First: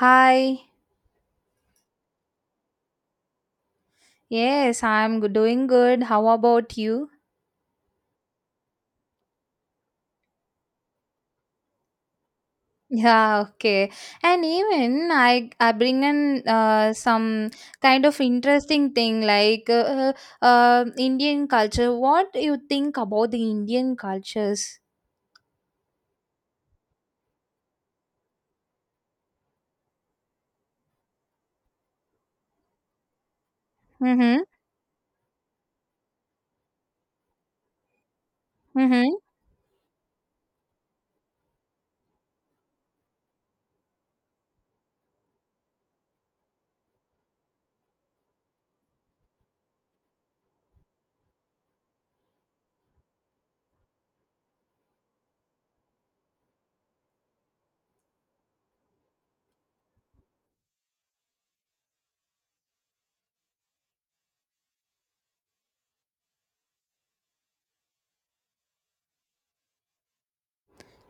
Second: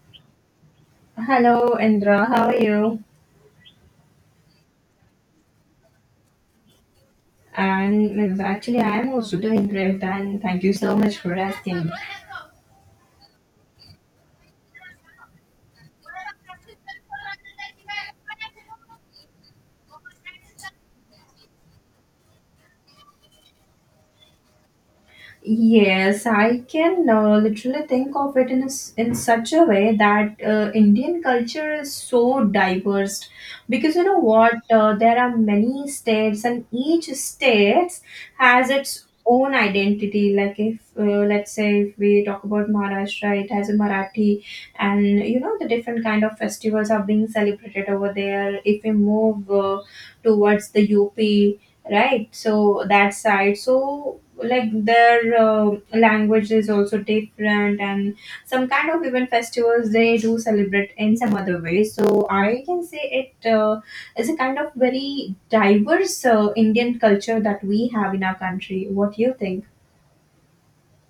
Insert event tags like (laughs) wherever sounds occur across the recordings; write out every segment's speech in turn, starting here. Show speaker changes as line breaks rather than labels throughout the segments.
Hi.
Hello, Indra. How are you?
Yes, I'm doing good. How about you? (laughs)
And actually, I am also doing great, and thank you so much for asking.
Yeah, okay. And even I bring in some kind of interesting thing like Indian culture. What do you think about the Indian cultures?
Yes, I can literally think of it in such a way that Indian culture is so diverse because you know
Mm-hmm.
what, there are many states and each states has its
Mm-hmm.
own identity. Like if let's say if we talk about Maharashtra, it has a Marathi, and you know the different kind of festivals are being celebrated over there. If we move towards the UP, right, so that side, so like their language is also different and some kind of even festivals they do celebrate in some other way, so I can say it is a kind of very diverse Indian culture that we have in our country. What do you think?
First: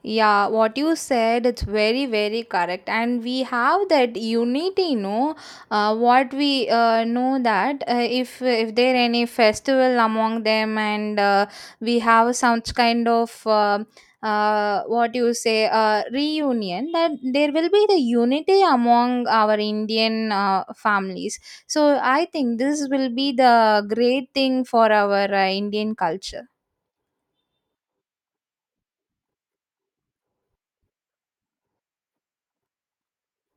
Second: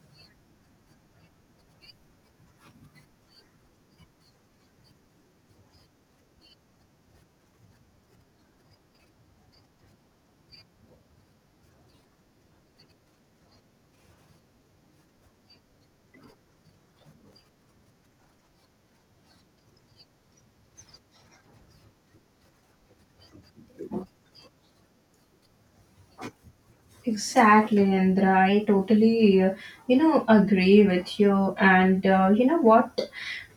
Yeah, what you said, it's very, very correct. And we have that unity, no? What we know that if there any festival among them and we have some kind of what you say, reunion, that there will be the unity among our Indian families. So I think this will be the great thing for our Indian culture.
Exactly, Indra. I totally, agree with you. And you know what?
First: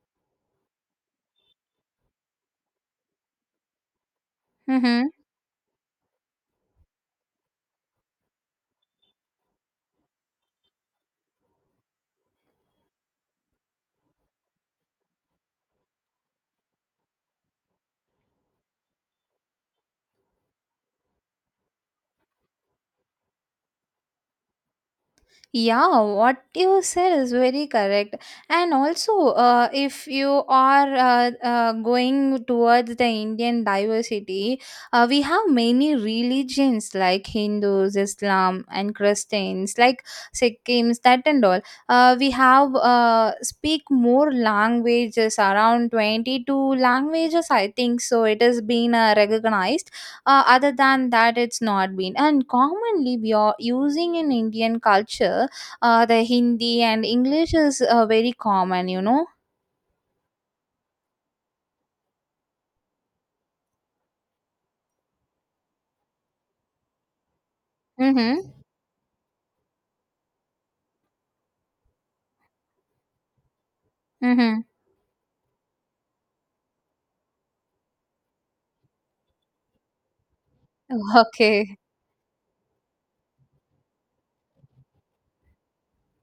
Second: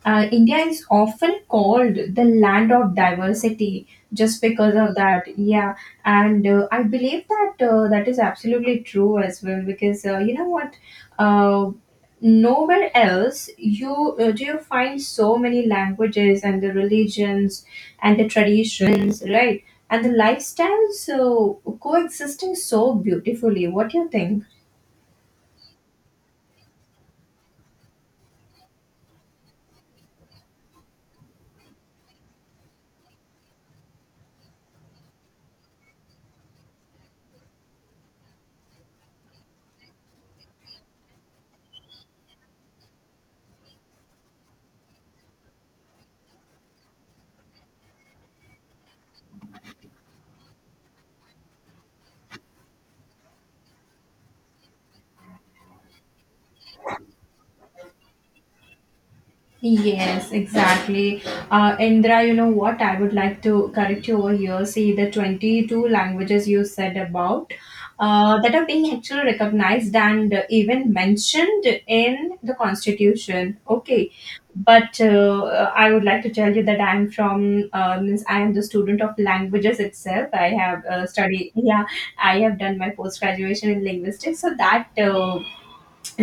India is often called the land of diversity just because of
Mm-hmm.
that. Yeah, and I believe that that is absolutely true as well. Because you know what? Uh, Nowhere else you do you find so many languages and the religions and the traditions, right, and the lifestyles so coexisting so beautifully. What do you think?
Yeah, what you said is very correct. And also, if you are going towards the Indian diversity, we have many religions like Hindus, Islam, and Christians, like Sikhs, that and all. We have speak more languages, around 22 languages, I think so. It has been recognized other than that it's not been, and commonly we are using in Indian culture the Hindi and English is very common.
Yes, exactly. Indra, you know what? I would like to correct you over here. See, the 22 languages you said about
Mm-hmm.
that are being actually recognized and even mentioned in the constitution. Okay.
Mm-hmm.
But I would like to tell you that I'm from, means I am the student of languages itself. I have
(laughs)
studied,
Okay.
yeah, I have done my post graduation in linguistics. So that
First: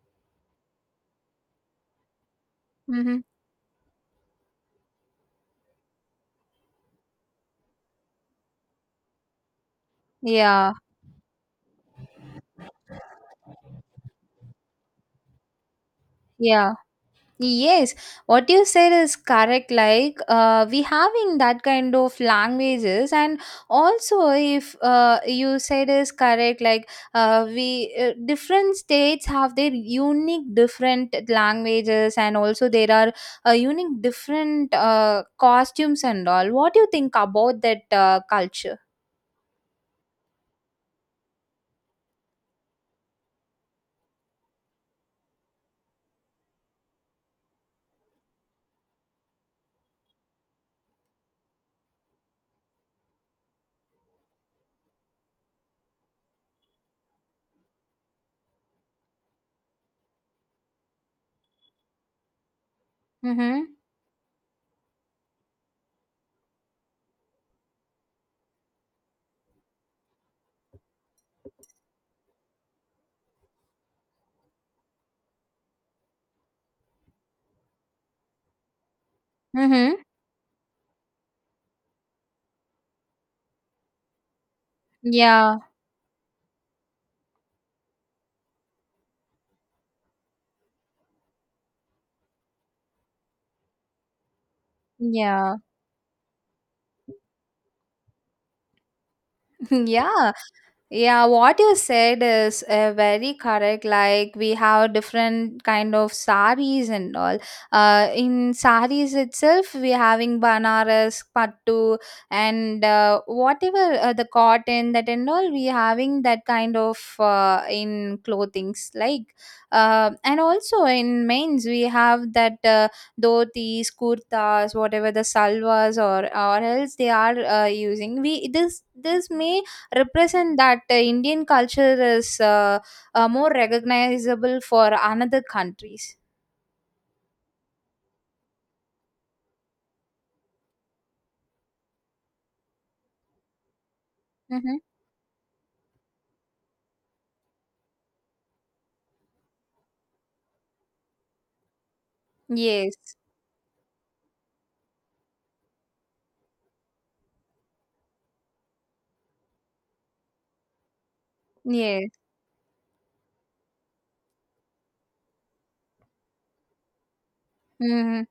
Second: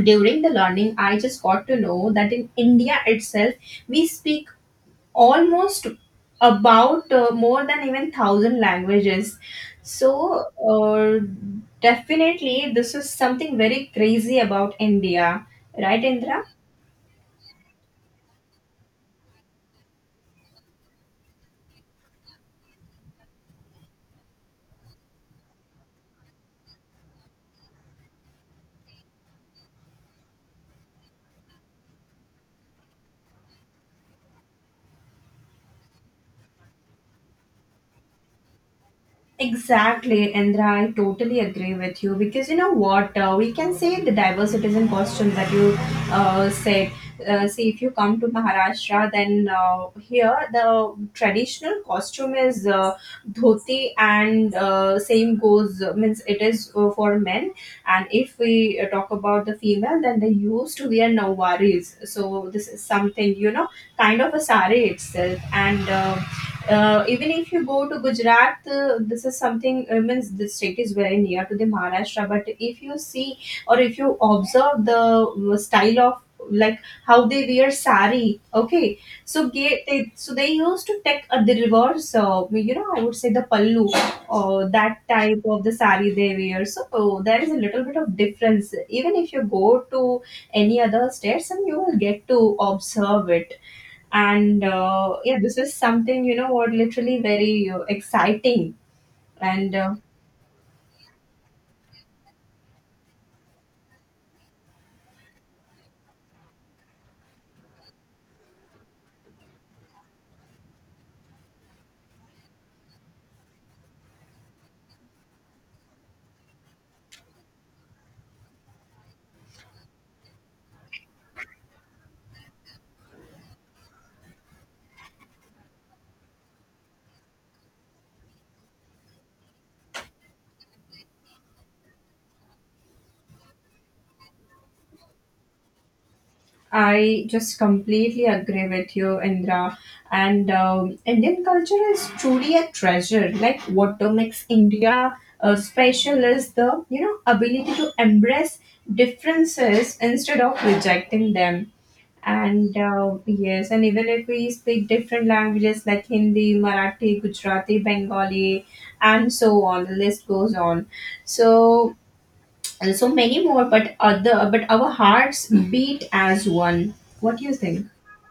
during the learning, I just got to know that in India
Mm-hmm.
itself we speak almost about more than even 1000 languages. So
Yeah,
uh, definitely this is something very crazy about India, right, Indra?
yeah. Yes, what you said is correct. Like, we having that kind of languages, and also if you said is correct, like, we different states have their unique different languages, and also there are unique different costumes and all. What do you think about that culture?
Exactly, Indra. I totally agree with you, because you know what, we can say the diverse citizen question that you said. See, if you come to Maharashtra, then here the traditional costume is dhoti, and same goes means it is for men. And if we talk about the female, then they used to wear nawaris. So this is something, you
Mm-hmm.
know, kind of a sari itself. And. Even if you go to Gujarat, this state is very near to the Maharashtra. But if you see or if you observe the style of like how they wear sari, okay, so
Mm-hmm.
they used to take the reverse, you know, I would say the pallu or that type
Yeah.
of the sari they wear. So there is a little bit of difference. Even if you go to any other states, and you will get to observe it. And yeah, this
Yeah.
is something, you know what, literally very exciting.
(laughs)
And
Yeah. Yeah, what you said is very correct. Like we have different kind of saris and all. In saris itself, we having banaras, pattu, and whatever the cotton that and all. We having that kind of in clothings like, and also in men's we have that dhotis, kurtas, whatever the salvas or else they are using. We this may represent that Indian culture is more recognizable for another countries.
I just completely agree with you, Indra. And Indian culture is truly a treasure. Like, what makes
Mm-hmm.
India special is the, you know, ability to embrace differences instead of rejecting them. And
Yes.
yes, and even if we speak different languages like Hindi, Marathi, Gujarati, Bengali, and so on, the list goes on. So,
Yes.
and so many more, but our hearts beat as one. What do you think?
Mm-hmm.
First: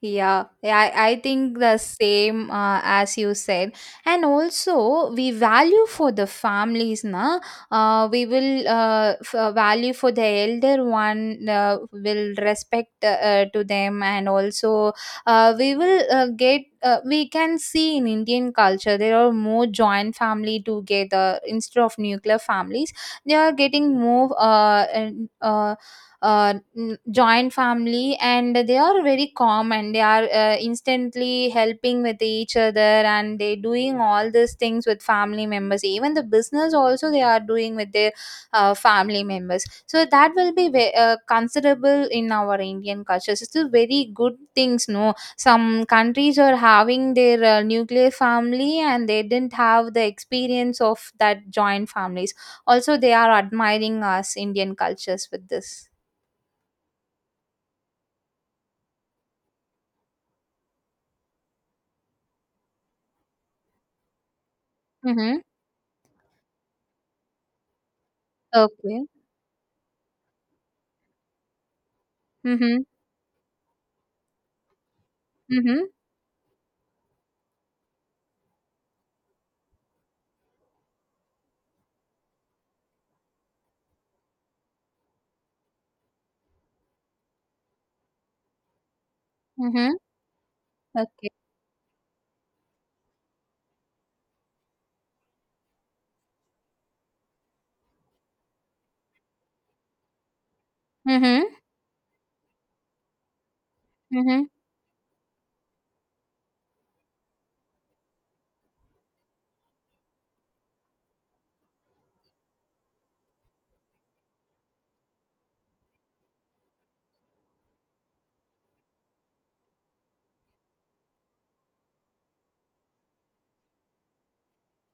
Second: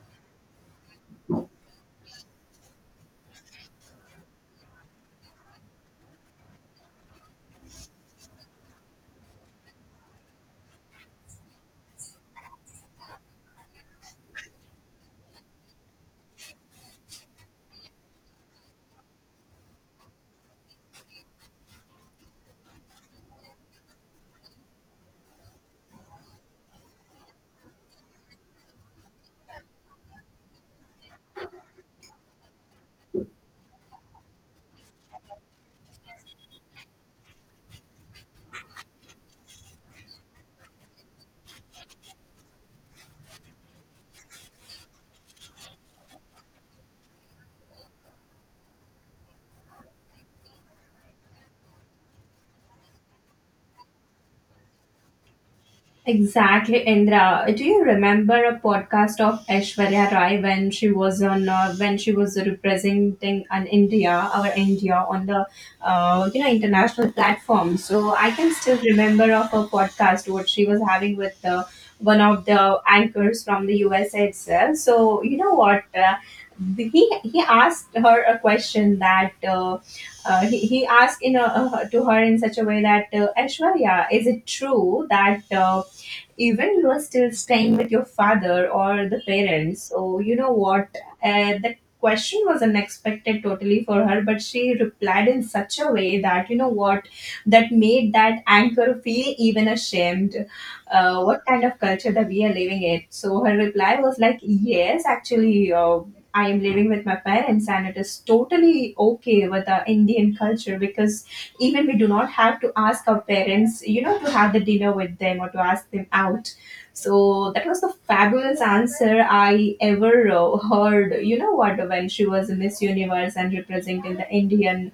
Yeah, yeah, I think the same as you said. And also, we value for the families, na? We will value for the elder one, will respect to them, and also we will get. We can see in Indian culture there are more joint family together instead of nuclear families. They are getting more and, joint family, and they are very calm, and they are instantly helping with each other, and they doing all these things with family members, even the business also they are doing with their family members, so that will be considerable in our Indian culture. So it's a very good things, no? Some countries are having their nuclear family and they didn't have the experience of that joint families. Also they are admiring us Indian cultures with this.
Exactly, Indra. Do you remember a podcast of Aishwarya Rai when she was on when she was representing an India, our India, on the
Mhm.
you know, international platform? So I can still
Okay.
remember of her podcast what she was having with one of the
Mhm.
anchors from the USA itself. So you know what.
Mhm.
He asked her a question that he asked to her in such a way that, Aishwarya, is it true that even you are still staying with your father or the parents.
Mhm.
So, you know what?
Okay.
The question was unexpected totally for her, but she replied in such a way that, you know what, that made that anchor feel even ashamed. What
Mhm.
kind of culture that we are living in? So, her reply was like,
Mhm.
yes, actually. I am living with my parents, and it is totally okay with the Indian culture, because even we do not have to ask our parents, you know, to have the dinner with them or to ask them out. So that was the fabulous answer I ever heard, you know what, when she was a Miss Universe and representing the Indian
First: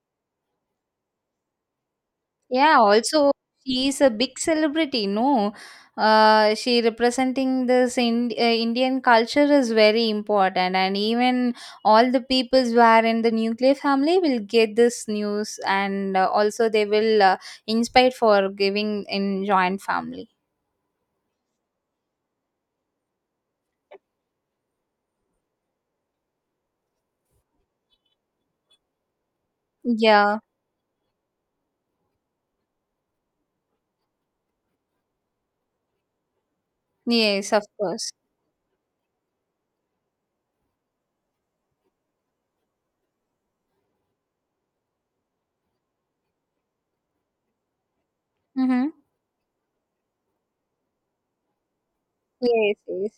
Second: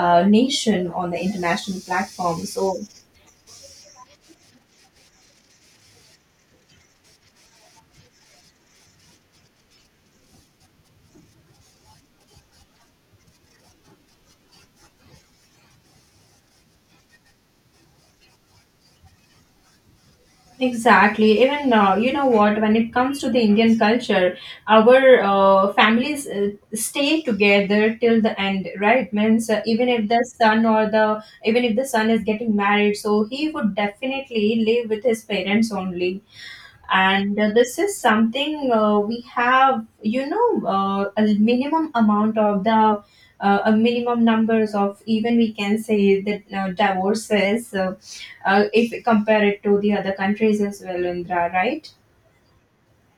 nation on the international platform. So
Yeah, also she is a big celebrity, no? She representing this Indian culture is very important, and even all the peoples who are in the nuclear family will get this news, and also they will inspire for giving in joint family.
exactly. Even you know what? When it comes to the Indian culture, our families stay together till the end, right? Means
Yeah.
even if the son is getting married, so he would definitely live with his parents only. And
Yes, of
this is
course.
something, we have, you know, a minimum numbers of, even we can say that, divorces, if
Mm-hmm.
we compare it to the other countries as well, Indra, right?
Yes. Yes.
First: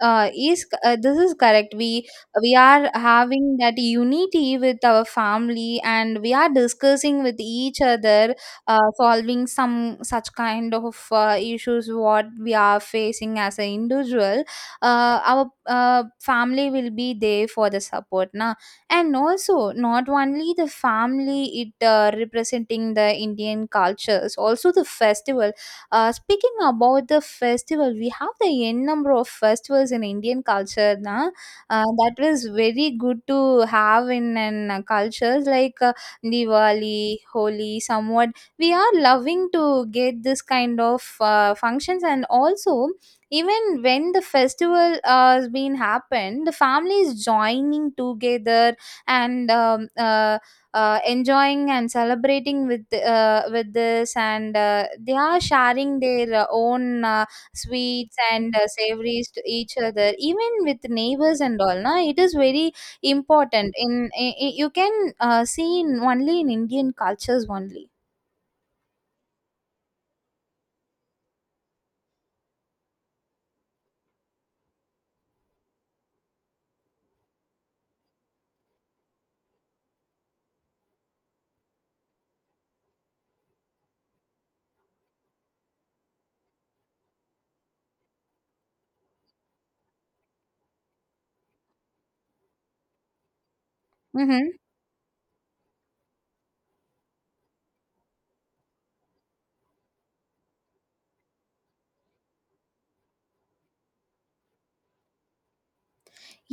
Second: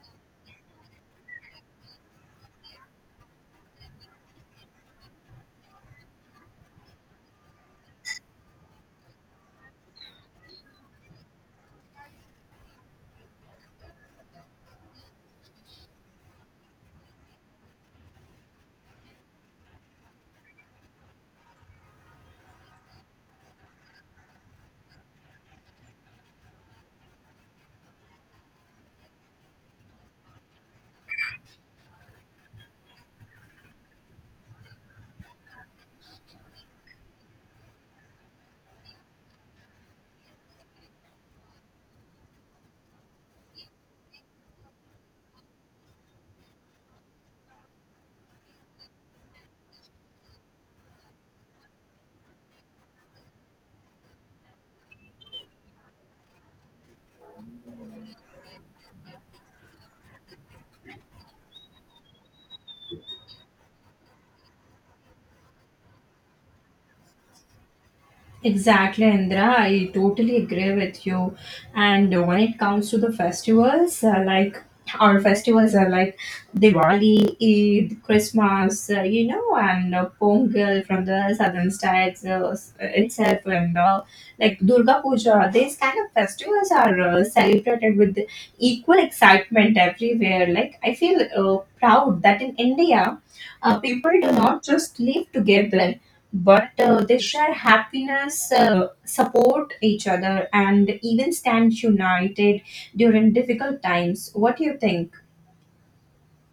is This is correct. We are having that unity with our family, and we are discussing with each other, solving some such kind of issues what we are facing as an individual. Our family will be there for the support, now. And also not only the family, it representing the Indian cultures, also the festival. Speaking about the festival, we have the n number of festivals in Indian culture. Na? That was very good to have in cultures like Diwali, Holi, somewhat. We are loving to get this kind of functions, and also even when the festival has been happened, the families joining together and enjoying and celebrating with this, and they are sharing their own sweets and savories to each other even with neighbors and all, na. It is very important in, you can see in only in Indian cultures only.
Exactly, Indra. I totally agree with you. And when it comes to the festivals, like our festivals are like Diwali, Eid, Christmas, you know, and Pongal from the southern states itself, and like Durga Puja. These kind of festivals are celebrated with equal excitement everywhere. Like, I feel proud that in India, people do
Mm-hmm.
not just live together, but they share happiness, support each other, and even stand united during difficult times. What do you think?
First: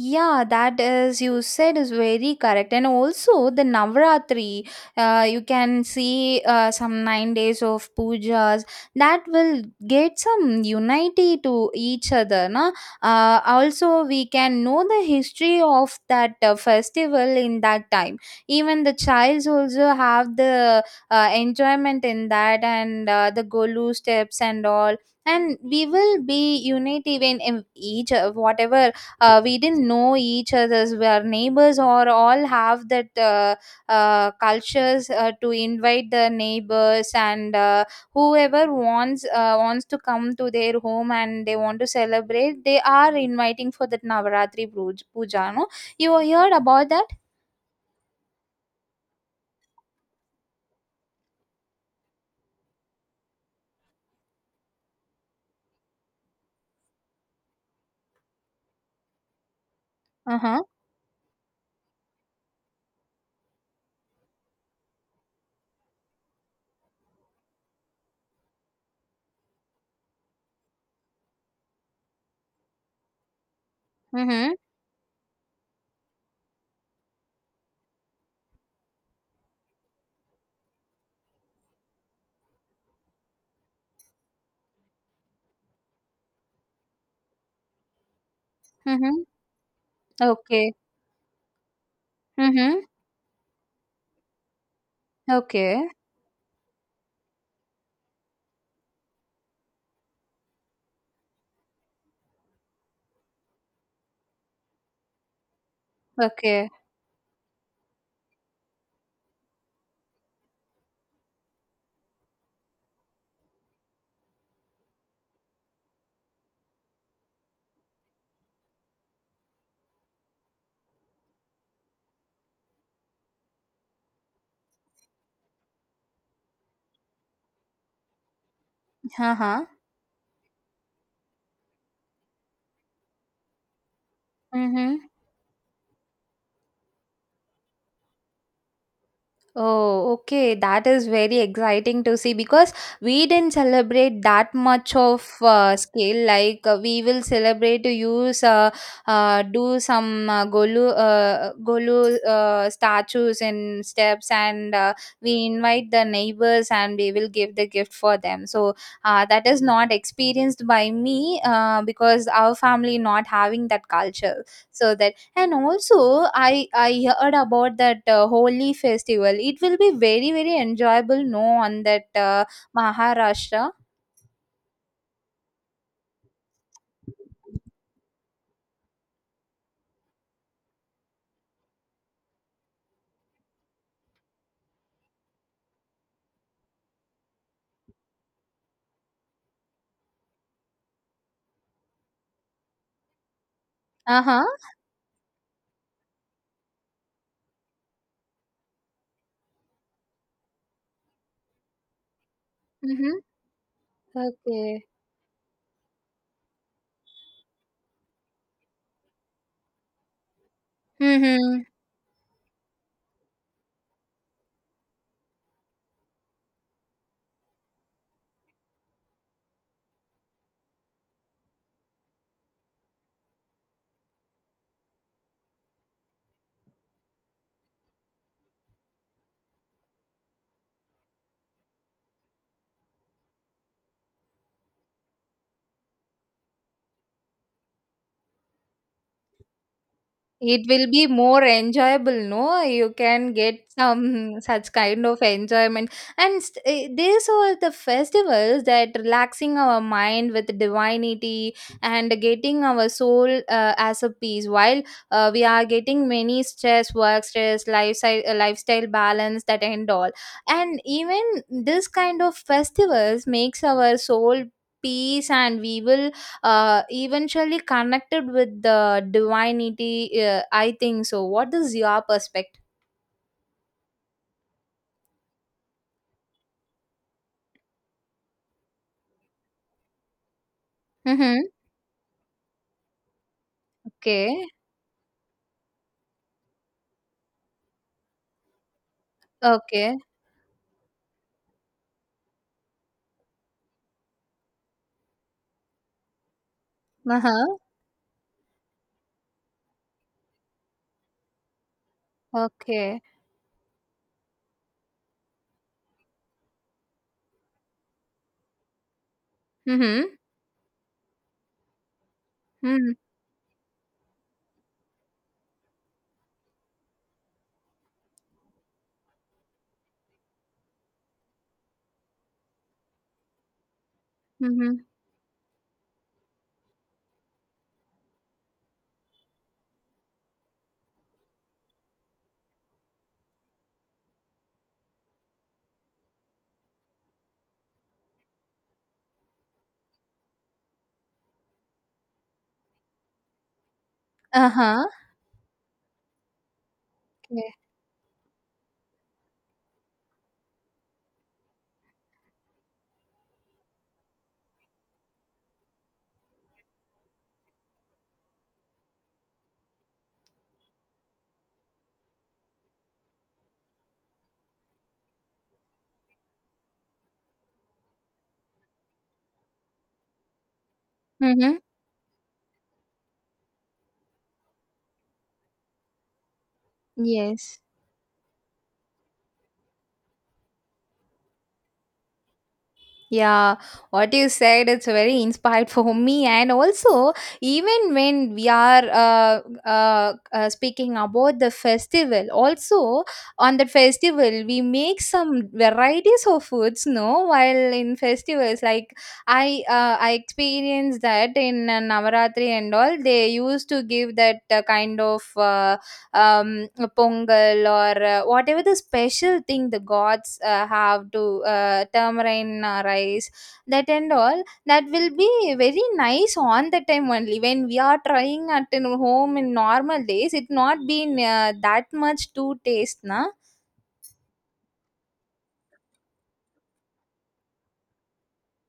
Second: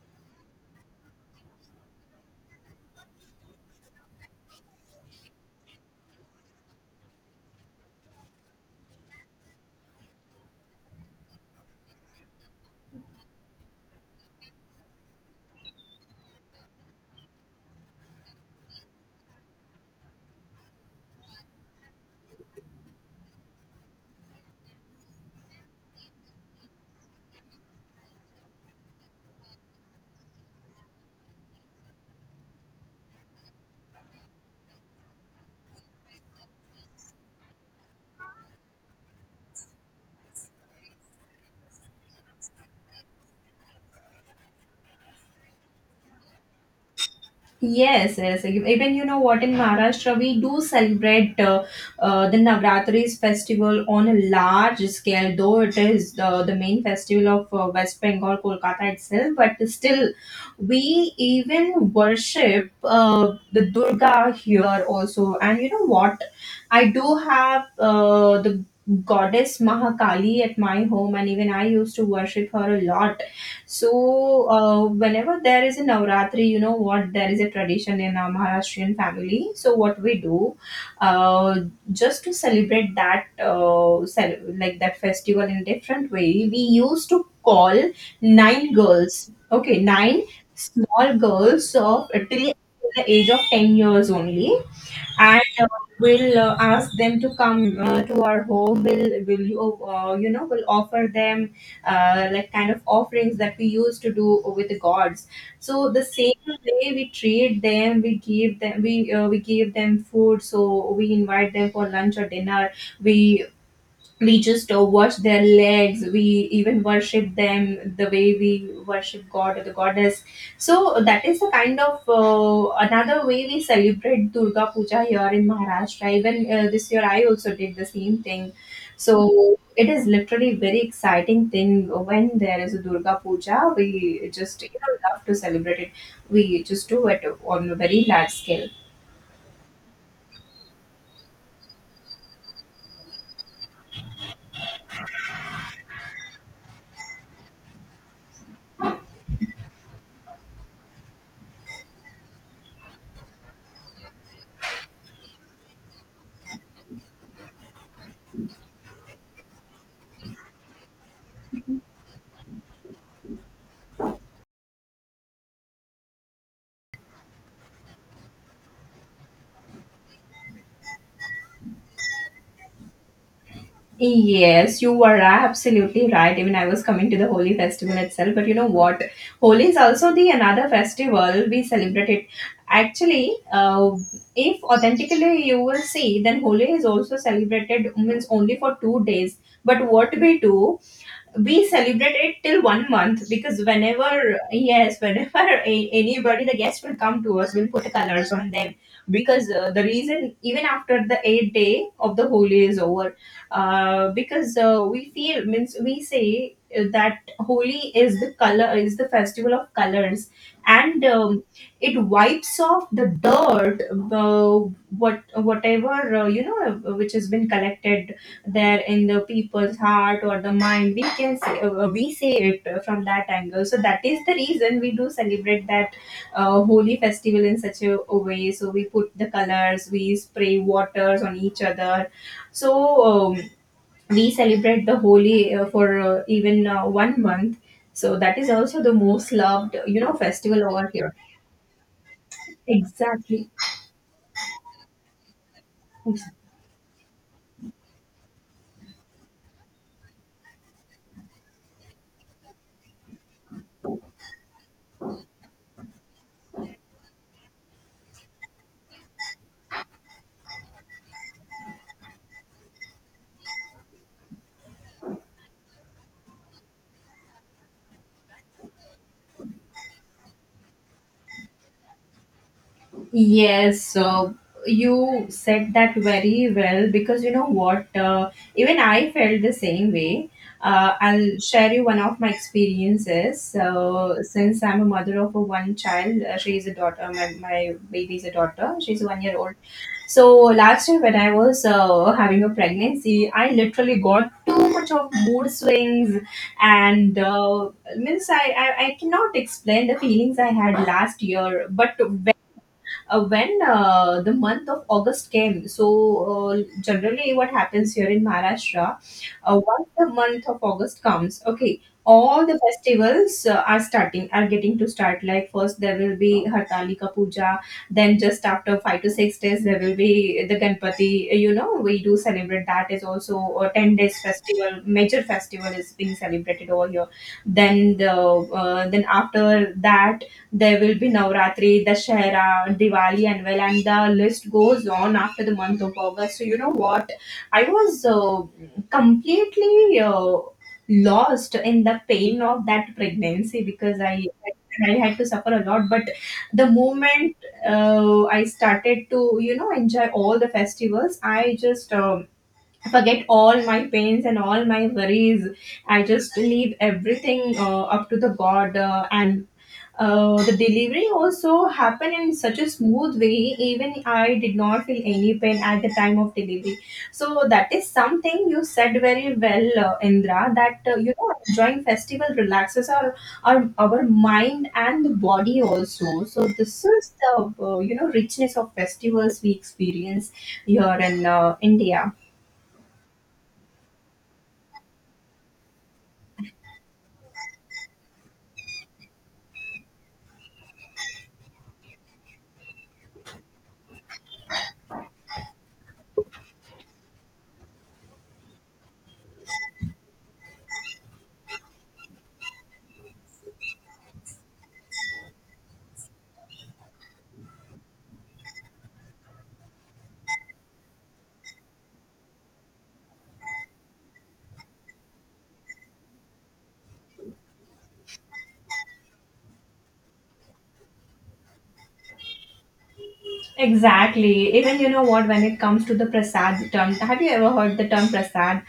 Yeah, that is you said is very correct, and also the Navratri, you can see some 9 days of pujas that will get some unity to each other. Na? Also, we can know the history of that festival in that time. Even the childs also have the enjoyment in that, and the golu steps and all. And we will be unity when each whatever we didn't know each other's, we are neighbors or all have that cultures to invite the neighbors, and whoever wants to come to their home and they want to celebrate, they are inviting for that Navaratri puja, no? You heard about that?
Yes, yes. Even you know what, in Maharashtra we do celebrate the Navratris festival on a large scale, though it is the main festival of West Bengal, Kolkata itself. But still,
Uh-huh.
we even worship the Durga here also. And you know what? I do have the goddess Mahakali at my home, and even I used to worship her a lot. So,
Mm-hmm.
whenever there is a Navratri, you know what, there is a tradition in our Maharashtrian family. So, what we do, uh, just to celebrate that, like that festival in a different way, we used to call nine
Mm-hmm.
girls, okay, nine
Okay.
small girls of till
Mm-hmm.
the age of 10 years only. And
Okay.
we'll ask them to come to our home. Will you know, we'll offer them like kind of offerings that we used to do with the gods. So the same
Okay.
way we treat them, we give them, we give them food, so we invite them for lunch or dinner. we we just watch their legs, we even worship them the way we worship god or the goddess. So that is the kind of another way we celebrate Durga Puja here in Maharashtra. Even this year I also did the same thing, so
Uh-huh.
it is literally very exciting thing. When there is a Durga Puja, we just, you know,
Mm-hmm.
love to celebrate it. We just do it on a very large scale.
Oh, okay. That is very exciting to see because we didn't celebrate that much of scale. Like we will celebrate to use do some golu statues and steps, and we invite the neighbors and we will give the gift for them. So that is not experienced by me because our family not having that culture. So that, and also I heard about that Holy festival, it will be very very enjoyable, no, on that Maharashtra.
Yes, you were absolutely right. Even I was coming to the Holi festival itself, but you know what? Holi is also the another festival we celebrate it. Actually, if authentically you will see, then Holi is also celebrated means only for 2 days. But what we do, we celebrate it till 1 month, because
Uh-huh.
whenever (laughs) anybody, the guests will come to us, we'll put the colors on them. Because the reason, even after the eighth day of the holy is over,
Mm-hmm.
because
Okay.
we feel means we say that holy is the color is the festival of colors. And
Mm-hmm.
it wipes off the dirt, whatever, you know, which has been collected there in the people's heart or the mind, we can say, we say it from that angle. So that is the reason we do celebrate that holy festival in such a way. So we put the colors, we spray waters on each other. So we celebrate the holy for even 1 month. So that is also the most loved, you know, festival
It
over
will be
here.
more enjoyable, no? You can
Exactly.
get some (laughs) such kind of enjoyment. And these are the festivals that relaxing our mind with divinity and getting our soul as a peace. While we are getting many stress, work stress, lifestyle, lifestyle balance, that end all. And even this kind of festivals makes our soul peace, and we will eventually connected with the divinity. I think so. What is your perspective?
Yes, so you said that very well, because you know what? Even I felt the same way. I'll
Mm-hmm.
share you one of my experiences. So,
Okay.
since I'm a mother of a one child, she is a daughter, my baby is a daughter, she's 1 year old.
Okay.
So, last year when I was having a pregnancy, I literally got too much of mood swings, and
Uh huh.
uh, means I, I, I cannot explain the feelings I had last year, but
Okay.
when the month of August came. So generally what happens here in Maharashtra, once the
Mm-hmm.
month of august comes, okay, all the
Mm-hmm.
festivals are starting, are getting to start. Like first there will be hartalika puja, then just after 5 to 6 days there will be the ganpati, you know, we do celebrate That is also a 10 days
Mm-hmm.
festival, major festival is being celebrated over here. Then the then after that there will be Navratri, Dashera, Diwali, and well, and the list goes on after the month of August. So you know what? I was completely lost in the pain of that pregnancy because I
Uh huh.
I had to suffer a lot. But the moment
Okay.
I started to, you know, enjoy all the festivals, I just I forget all my pains and all my worries. I just leave everything up to the God, and the delivery also happened in such a smooth way. Even I did not feel any pain at the time of delivery. So that is something you said very well, indra, that you know,
Mm-hmm.
enjoying festival relaxes our mind and the body also. So this is the,
Yes.
you know, richness of festivals we experience here in india.
Yeah, what you said it's very inspired (laughs) for me, and also even when we are speaking about the festival, also on that festival we make some varieties of foods. No, while in festivals, like I experienced that in Navaratri and all, they used to give that kind of. A pongal or whatever the special thing the gods have to tamarind rice that and all, that will be very nice on the time only. When we are trying at in home in normal days, it not been that much to taste, na.
Exactly. Even you know what, when it comes to the prasad term, have you ever heard the term prasad?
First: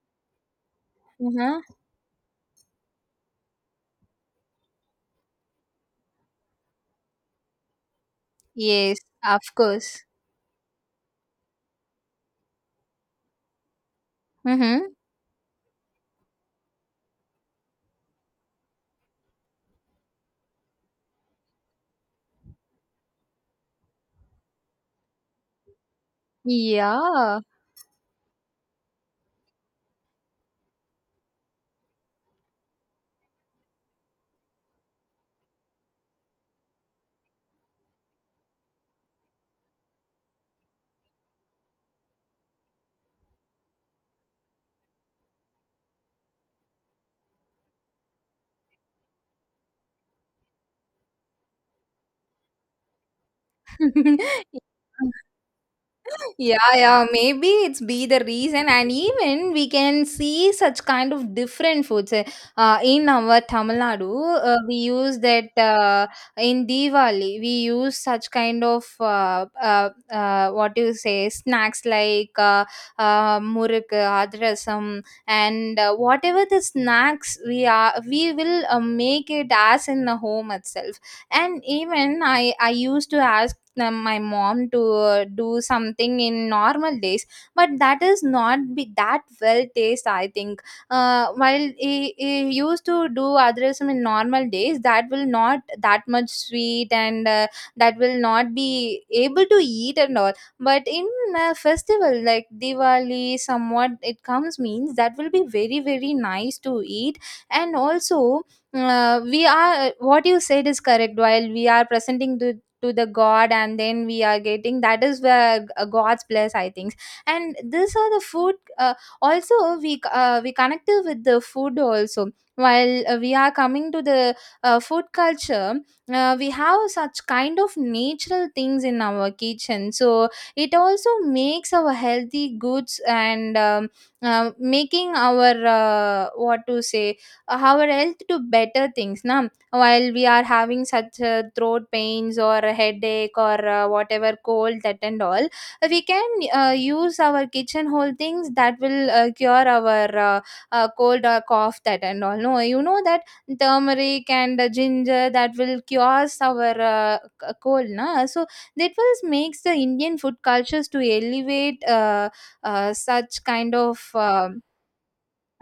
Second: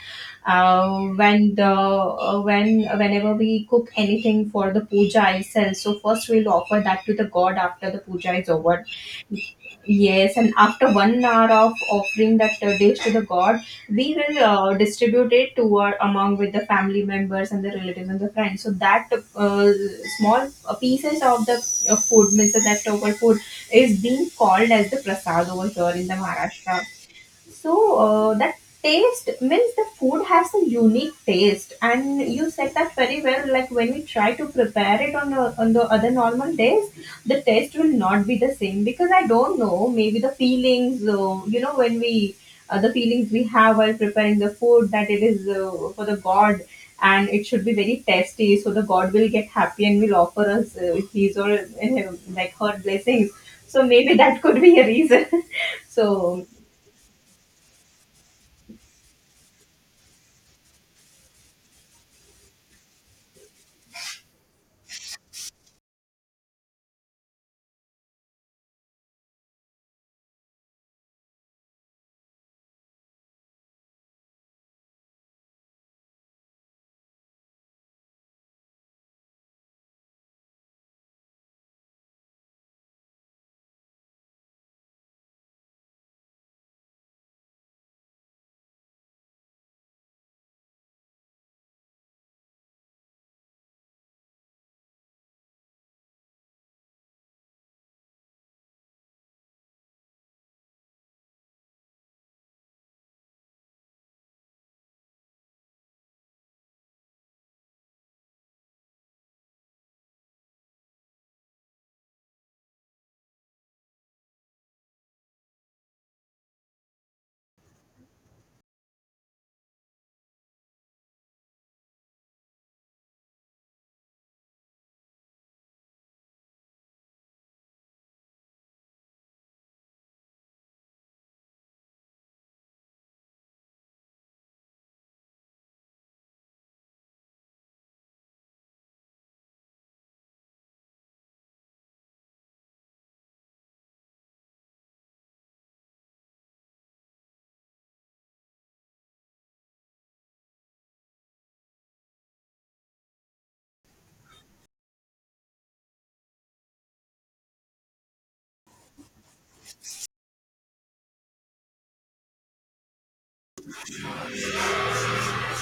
Uh, when
Uh-huh.
the uh, when whenever we cook anything for the puja itself, so first we'll offer that to the god after the puja is over.
Yes, of course.
Yes, and after 1 hour of offering that dish to the god, we will
Mm-hmm.
distribute it to our among with the family members and the relatives and the friends. So that uh, small pieces of the food, means the leftover food, is being called as the prasad over here in the Maharashtra.
Yeah.
So that taste, means the food has a unique taste, and you said that very well. Like when we try to prepare it on the other normal days, the taste will not be the same because I don't know. Maybe the feelings, you know, when we the feelings we have while preparing the food, that it is for the God, and it should be very tasty, so the God will get happy and will offer us his or like her blessings. So maybe (laughs) that could be a
(laughs)
reason. (laughs) So,
Yeah, yeah, maybe it's be the reason, and even we can see such kind of different foods. In our Tamil Nadu, we use that in Diwali, we use such kind of what do you say snacks like muruk, adrasam, and whatever the snacks we will make it as in the home itself. And even I used to ask my mom to do something in normal days, but that is not be that well taste, I think. While he used to do adresam in normal days, that will not that much sweet, and that will not be able to eat and all. But in a festival like Diwali somewhat it comes, means that will be very very nice to eat. And also we are what you said is correct. While we are presenting the, to the God, and then we are getting, that is where God's bless, I think. And these are the food, also, we connected with the food also. While we are coming to the food culture, we have such kind of natural things in our kitchen, so it also makes our healthy goods. And making our what to say, our health to better things, na. While we are having such throat pains or a headache or whatever cold that and all, we can use our kitchen whole things that will cure our cold or cough that and all, no? You know that turmeric and ginger that will cure our cold, na. So that was makes the Indian food cultures to elevate such kind of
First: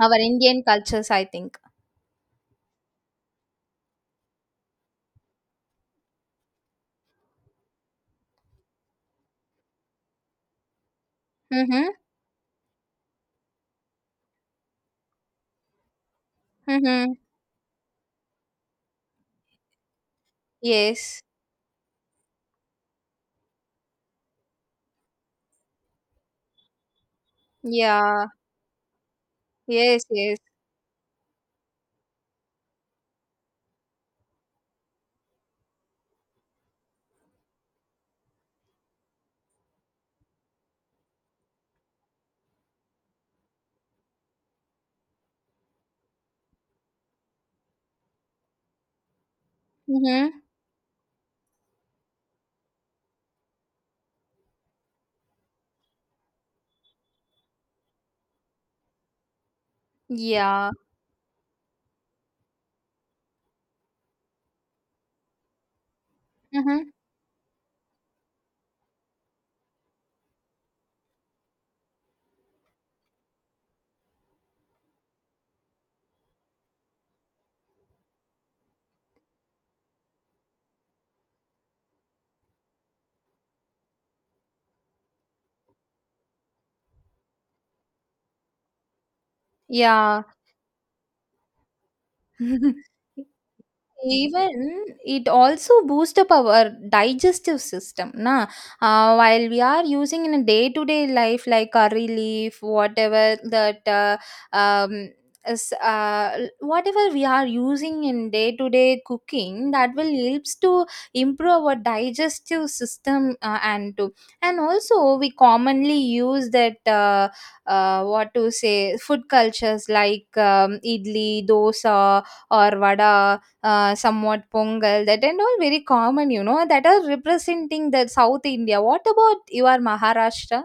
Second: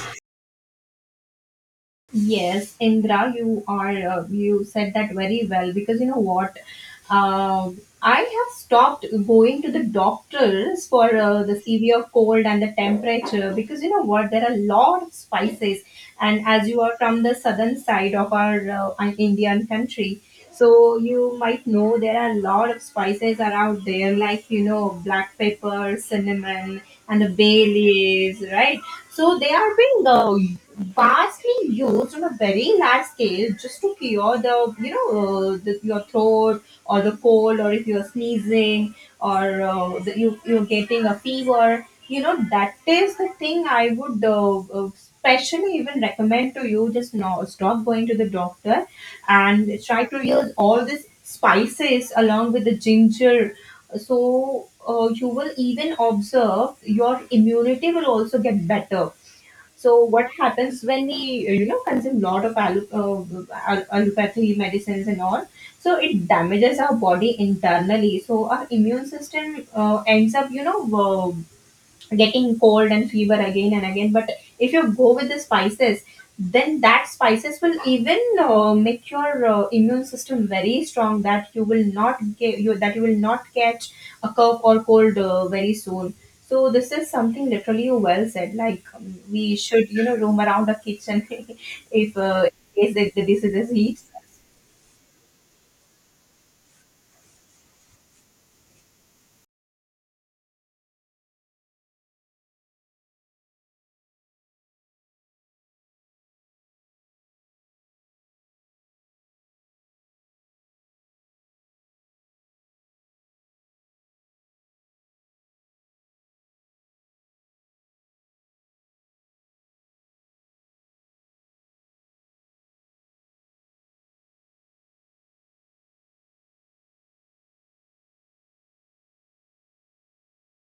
our Indian cultures, I think.
yes, Indra, you said that very well, because you know what, uh, I have stopped going to the doctors for the
Mm-hmm.
severe cold and the temperature. Because you know what, there are a lot of spices, and as you are
Mm-hmm.
from the southern side of our an Indian country, so
Yes,
you might know there are a lot of spices are out there, like, you know, black pepper, cinnamon, and the bay
yeah.
leaves, right? So they are being
Yes, yes.
bars being used on a very large scale just to cure the, you know, the, your throat or the cold, or if you're sneezing or the, you you're getting a fever. You know, that is the thing I would especially even recommend to you. Just, no, stop going to the doctor and try to
Mhm.
use all these spices along with the ginger. So you will even observe your immunity will also get better. So what
Yeah.
happens when we, you know, consume lot of allopathy medicines and all? So it damages
Mhm.
our body internally. So our immune system ends up, you know, getting cold and fever again and again. But if you go with the spices, then that spices will even make your immune system very strong. That you will not get you, that you will not catch a cough or cold very soon. So this is something literally you well said. Like, we should, you know,
Yeah.
roam around the kitchen (laughs) if in case
(laughs)
the disease is heat.
Even it also boosts up our digestive system, na. While we are using in a day to day life like curry leaf, whatever that um whatever we are using in day to day cooking, that will helps to improve our digestive system and to and also we commonly use that what to say food cultures like idli, dosa or vada, somewhat Pongal, that and all very common, you know, that are representing the South India. What about your Maharashtra?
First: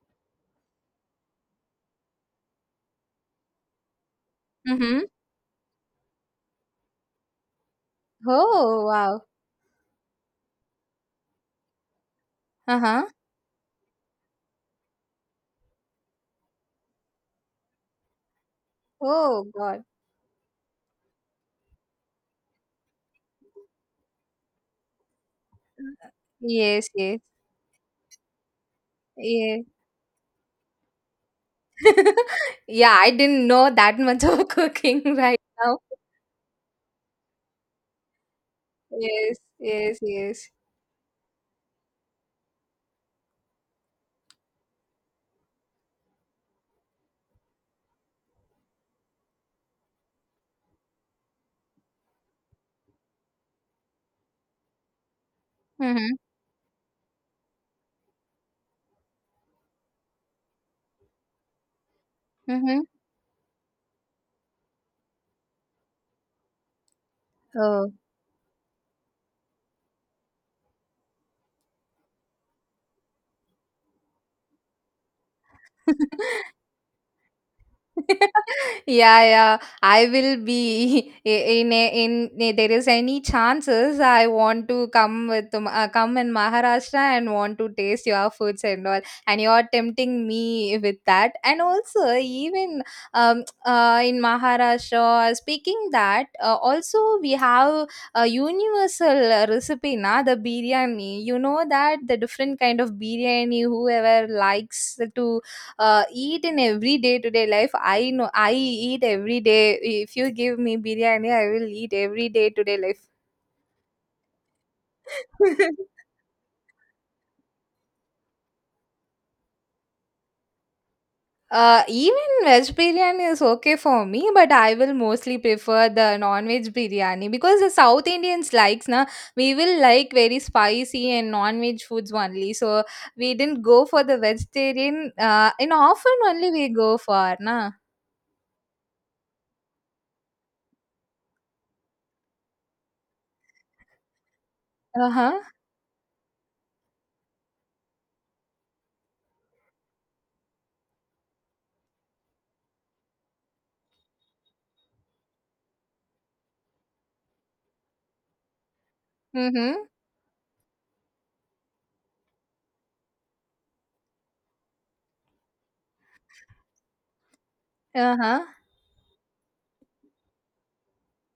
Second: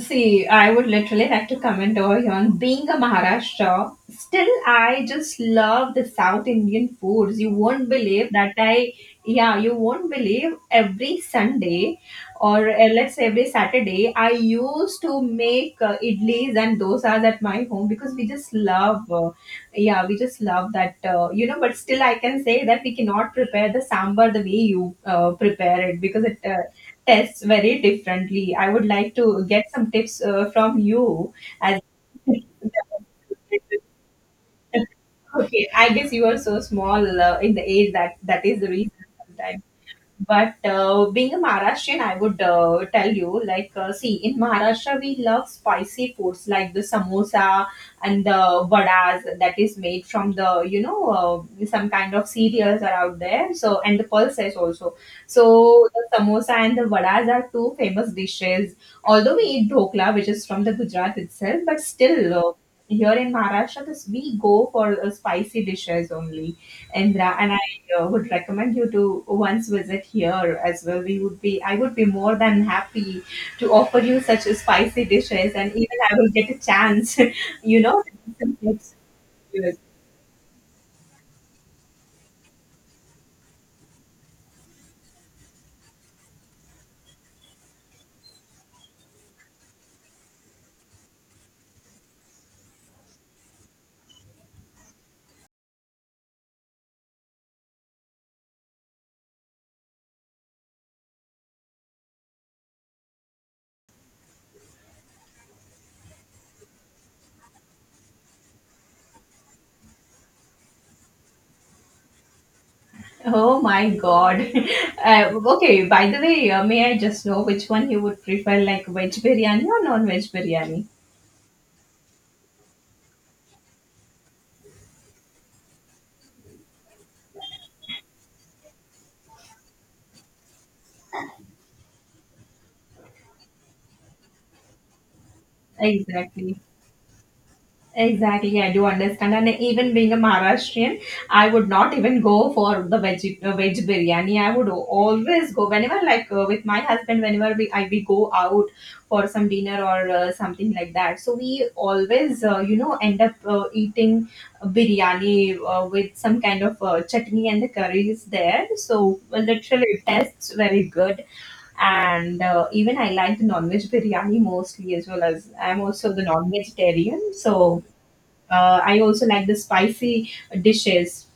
See, I would literally like to comment over here on being a Maharashtra. Still,
Mm-hmm.
I just love the South Indian foods. You won't believe that
Oh,
I,
wow.
yeah, you won't believe every Sunday or
Uh-huh.
let's say every Saturday, I used to make idlis and dosas at my home because we just love,
Oh, God.
yeah, we just love that, you know. But still, I can say that we cannot prepare the sambar the way you prepare it because it
Yes, yes.
tests very differently. I would like to
Yeah.
get some tips from you as
(laughs) Yeah, I didn't know that much of (laughs)
(laughs)
cooking right
okay,
now.
I guess you are so small in the age, that that is the reason
Yes,
sometimes.
yes, yes.
But being a Maharashtrian, I would tell you, like, see, in Maharashtra, we love spicy foods like the samosa and the vadas, that is made from the, you know, some kind of cereals are out there. So, and the pulses also. So,
Mm-hmm.
the samosa and the vadas are two famous dishes. Although we eat dhokla, which is from the Gujarat itself, but still,
Mm-hmm.
here in Maharashtra, this, we go for spicy dishes only. Indra, and
Oh.
would recommend you to once visit here as well. We would be, I would be more than happy to offer you such spicy dishes, and even I will get
(laughs)
a chance, (laughs) you know.
(laughs) Yeah, yeah, I will be (laughs) there is any chances I want to come with come in Maharashtra and want to taste your foods and all, and you are tempting me with that and also even, (tsk) in Maharashtra speaking that, also we have a universal recipe na, the biryani, you know, that the different kind of biryani whoever likes to eat in every day to day life. I know I eat every day. If you give me biryani, I will eat every day to day life.
Oh my God. (laughs) Okay,
(laughs)
by the way, may I just know which one you would prefer, like veg biryani or non-veg biryani?
Even veg biryani is okay for me, but I will mostly prefer the non-veg biryani because the South Indians likes na, we will like very spicy and non-veg foods only. So we didn't go for the vegetarian. In often only
Exactly.
we go for na.
Exactly, yeah, I do understand. And even being a Maharashtrian, I would not even go for the veg biryani. I would
Uh huh.
always go whenever, like, with my husband, whenever we go out for some dinner or something like that. So we always, you know, end up eating biryani with some kind of chutney, and the curry is there. So well,
Mm hmm.
literally, it tastes very good, and even I like the non-veg biryani mostly, as well as I'm also the non-vegetarian. So
Uh huh.
I also like the spicy dishes.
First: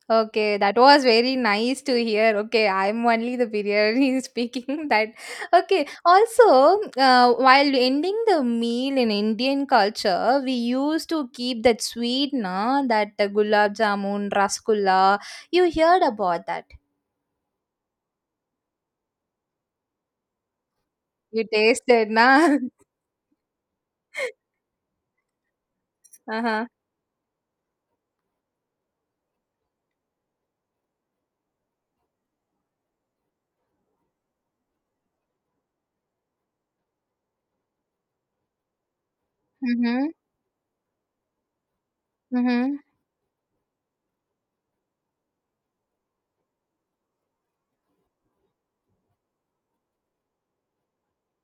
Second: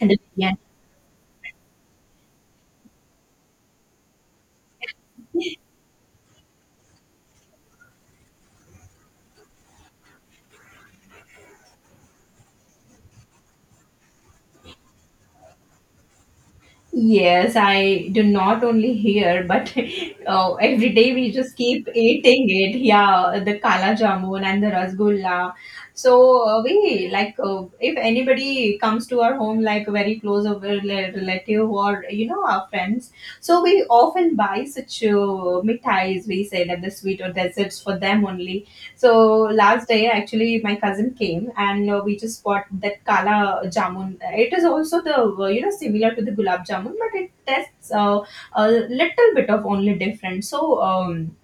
And the
Okay,
biryani.
that was very nice to hear. Okay, I'm only the biryani (laughs) speaking that. Okay, also, while ending the meal in Indian culture, we used to keep that sweet, na, that gulab jamun, rasgulla. You heard about that.
Yes, I do not only hear, but (laughs) every day we
You
just keep
tasted,
eating
na? (laughs)
it. Yeah, the kala jamun and the rasgulla. So
Uh-huh.
we like, if anybody comes to our home, like very close of a relative, or you know, our friends, so we often buy such mithais. We say that the sweet or desserts for them only. So last
Mm-hmm.
day, actually, my cousin came and we just bought
Mm-hmm.
that kala jamun. It is also the, you know, similar to the gulab jamun, but it tastes a little bit of only different. So,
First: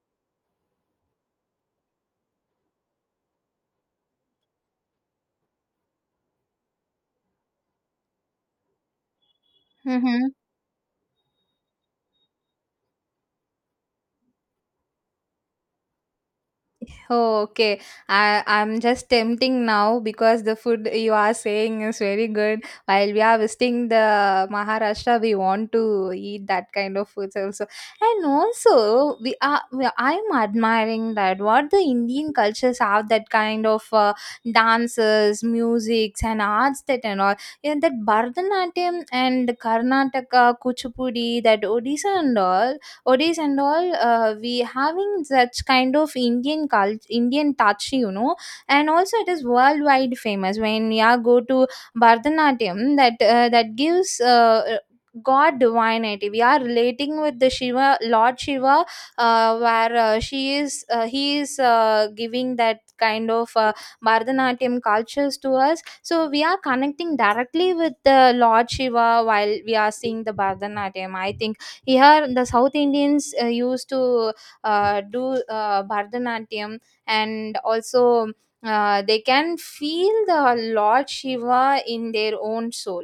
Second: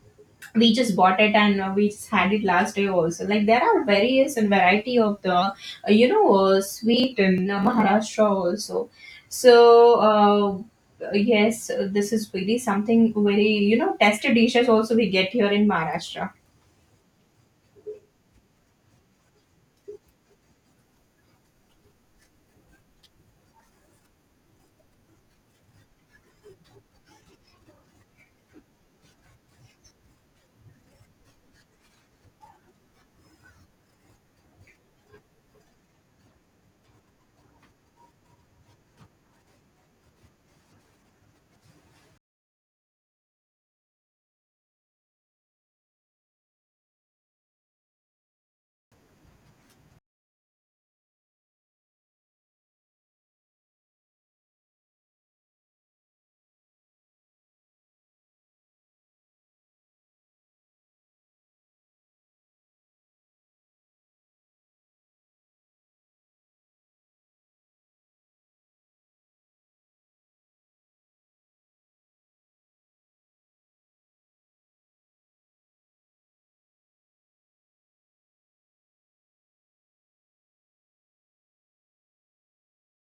we just bought it and we just had it last day also. Like there are various and variety of the, you know, sweet in Maharashtra also. So.
Mm-hmm.
Uh, Yes, this is really something very, you know, tasty dishes also we get here in Maharashtra.
Oh, okay. I'm just tempting now because the food you are saying is very good. While we are visiting the Maharashtra, we want to eat that kind of foods also. And also, I'm admiring that what the Indian cultures have, that kind of dances, musics, and arts that and all. Yeah, that Bharatanatyam and Karnataka, Kuchipudi, that Odisha and all, odis and all, we having such kind of Indian culture, Indian touch, you know, and also it is worldwide famous. When you go to Bharatanatyam, that gives, god divinity, we are relating with the shiva lord Shiva, where, she is he is, giving that kind of, Bharatanatyam cultures to us, so we are connecting directly with the Lord Shiva while we are seeing the Bharatanatyam. I think here, the South Indians used to do Bharatanatyam and also they can feel the Lord Shiva in their own soul.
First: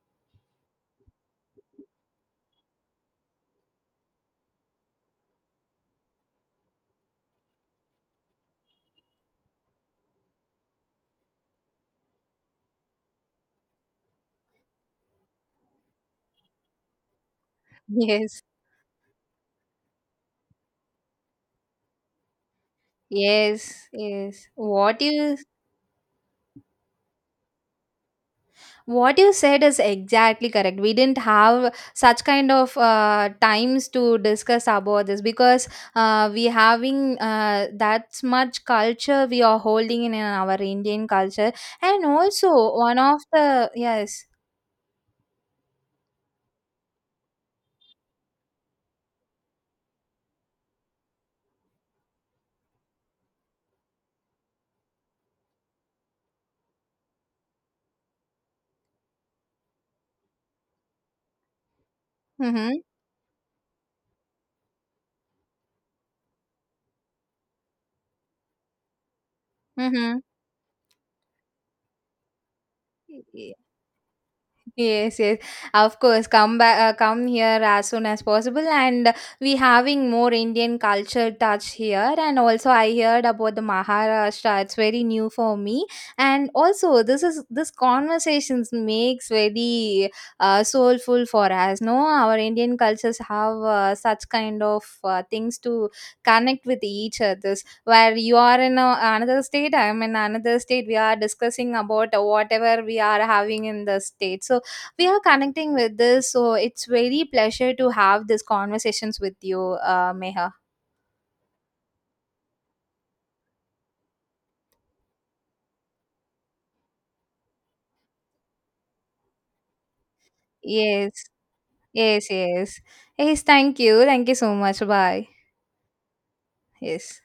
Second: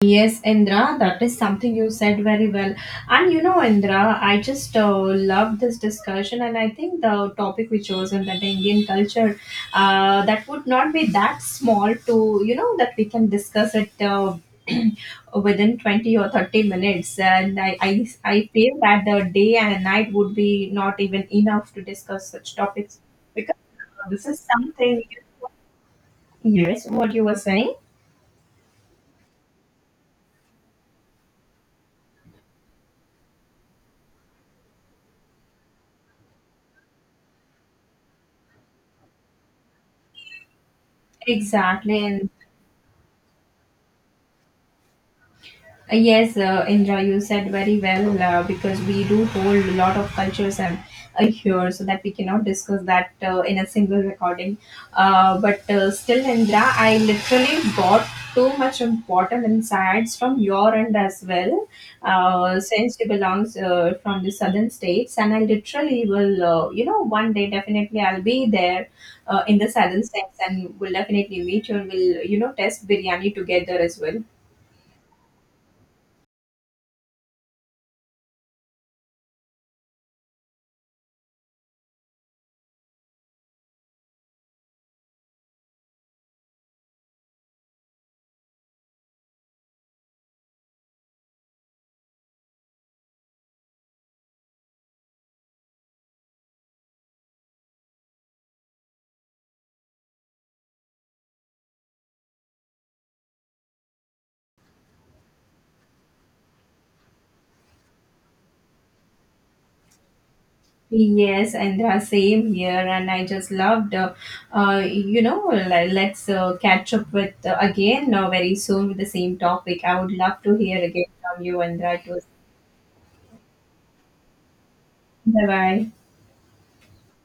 Yes, Indra, that is something you said very well. And you know, Indra, I just love this discussion, and I think the topic we chosen, that the Indian culture, that would not be that small to, you know, that we can discuss it (clears throat) within 20 or 30 minutes. And I, I,
Yes,
I feel that the day and night would be not even enough to discuss such topics, because
yes,
this is
yes.
something. Yes, what you were saying
What you said is exactly correct. We didn't have such kind of times to discuss about this because we having that much culture we are holding in our Indian culture,
exactly,
and
and
also one of the, yes,
Yes, Indra, you said very well because we do hold a lot of cultures and here, so that we cannot discuss that in a single recording. But still, Indra, I literally got too much important insights from your end as well,
mm-hmm,
since you belong from the southern states, and I literally will, you know, one day definitely I'll be there in the southern
mm-hmm.
states, and we'll definitely meet you and we'll, you know, test biryani together as well.
Yes, yes, of course. Come back, come here as soon as possible, and we having more Indian culture touch here. And also, I heard about the Maharashtra. It's very new for me, and also this conversations makes very soulful for us. No, our Indian cultures have such kind of things to connect with each other. Where you are in a, another state, I'm in another state. We are discussing about whatever we are having in the state. So we are connecting with this, so it's very pleasure to have these conversations with you, Meha.
Yes, and same here. And I just loved, you know, let's catch up with again very soon with the same topic. I would love to hear again
Yes,
from you, Andra. It was
yes, yes, yes, thank you, thank you so much, bye.
bye bye.
Yes.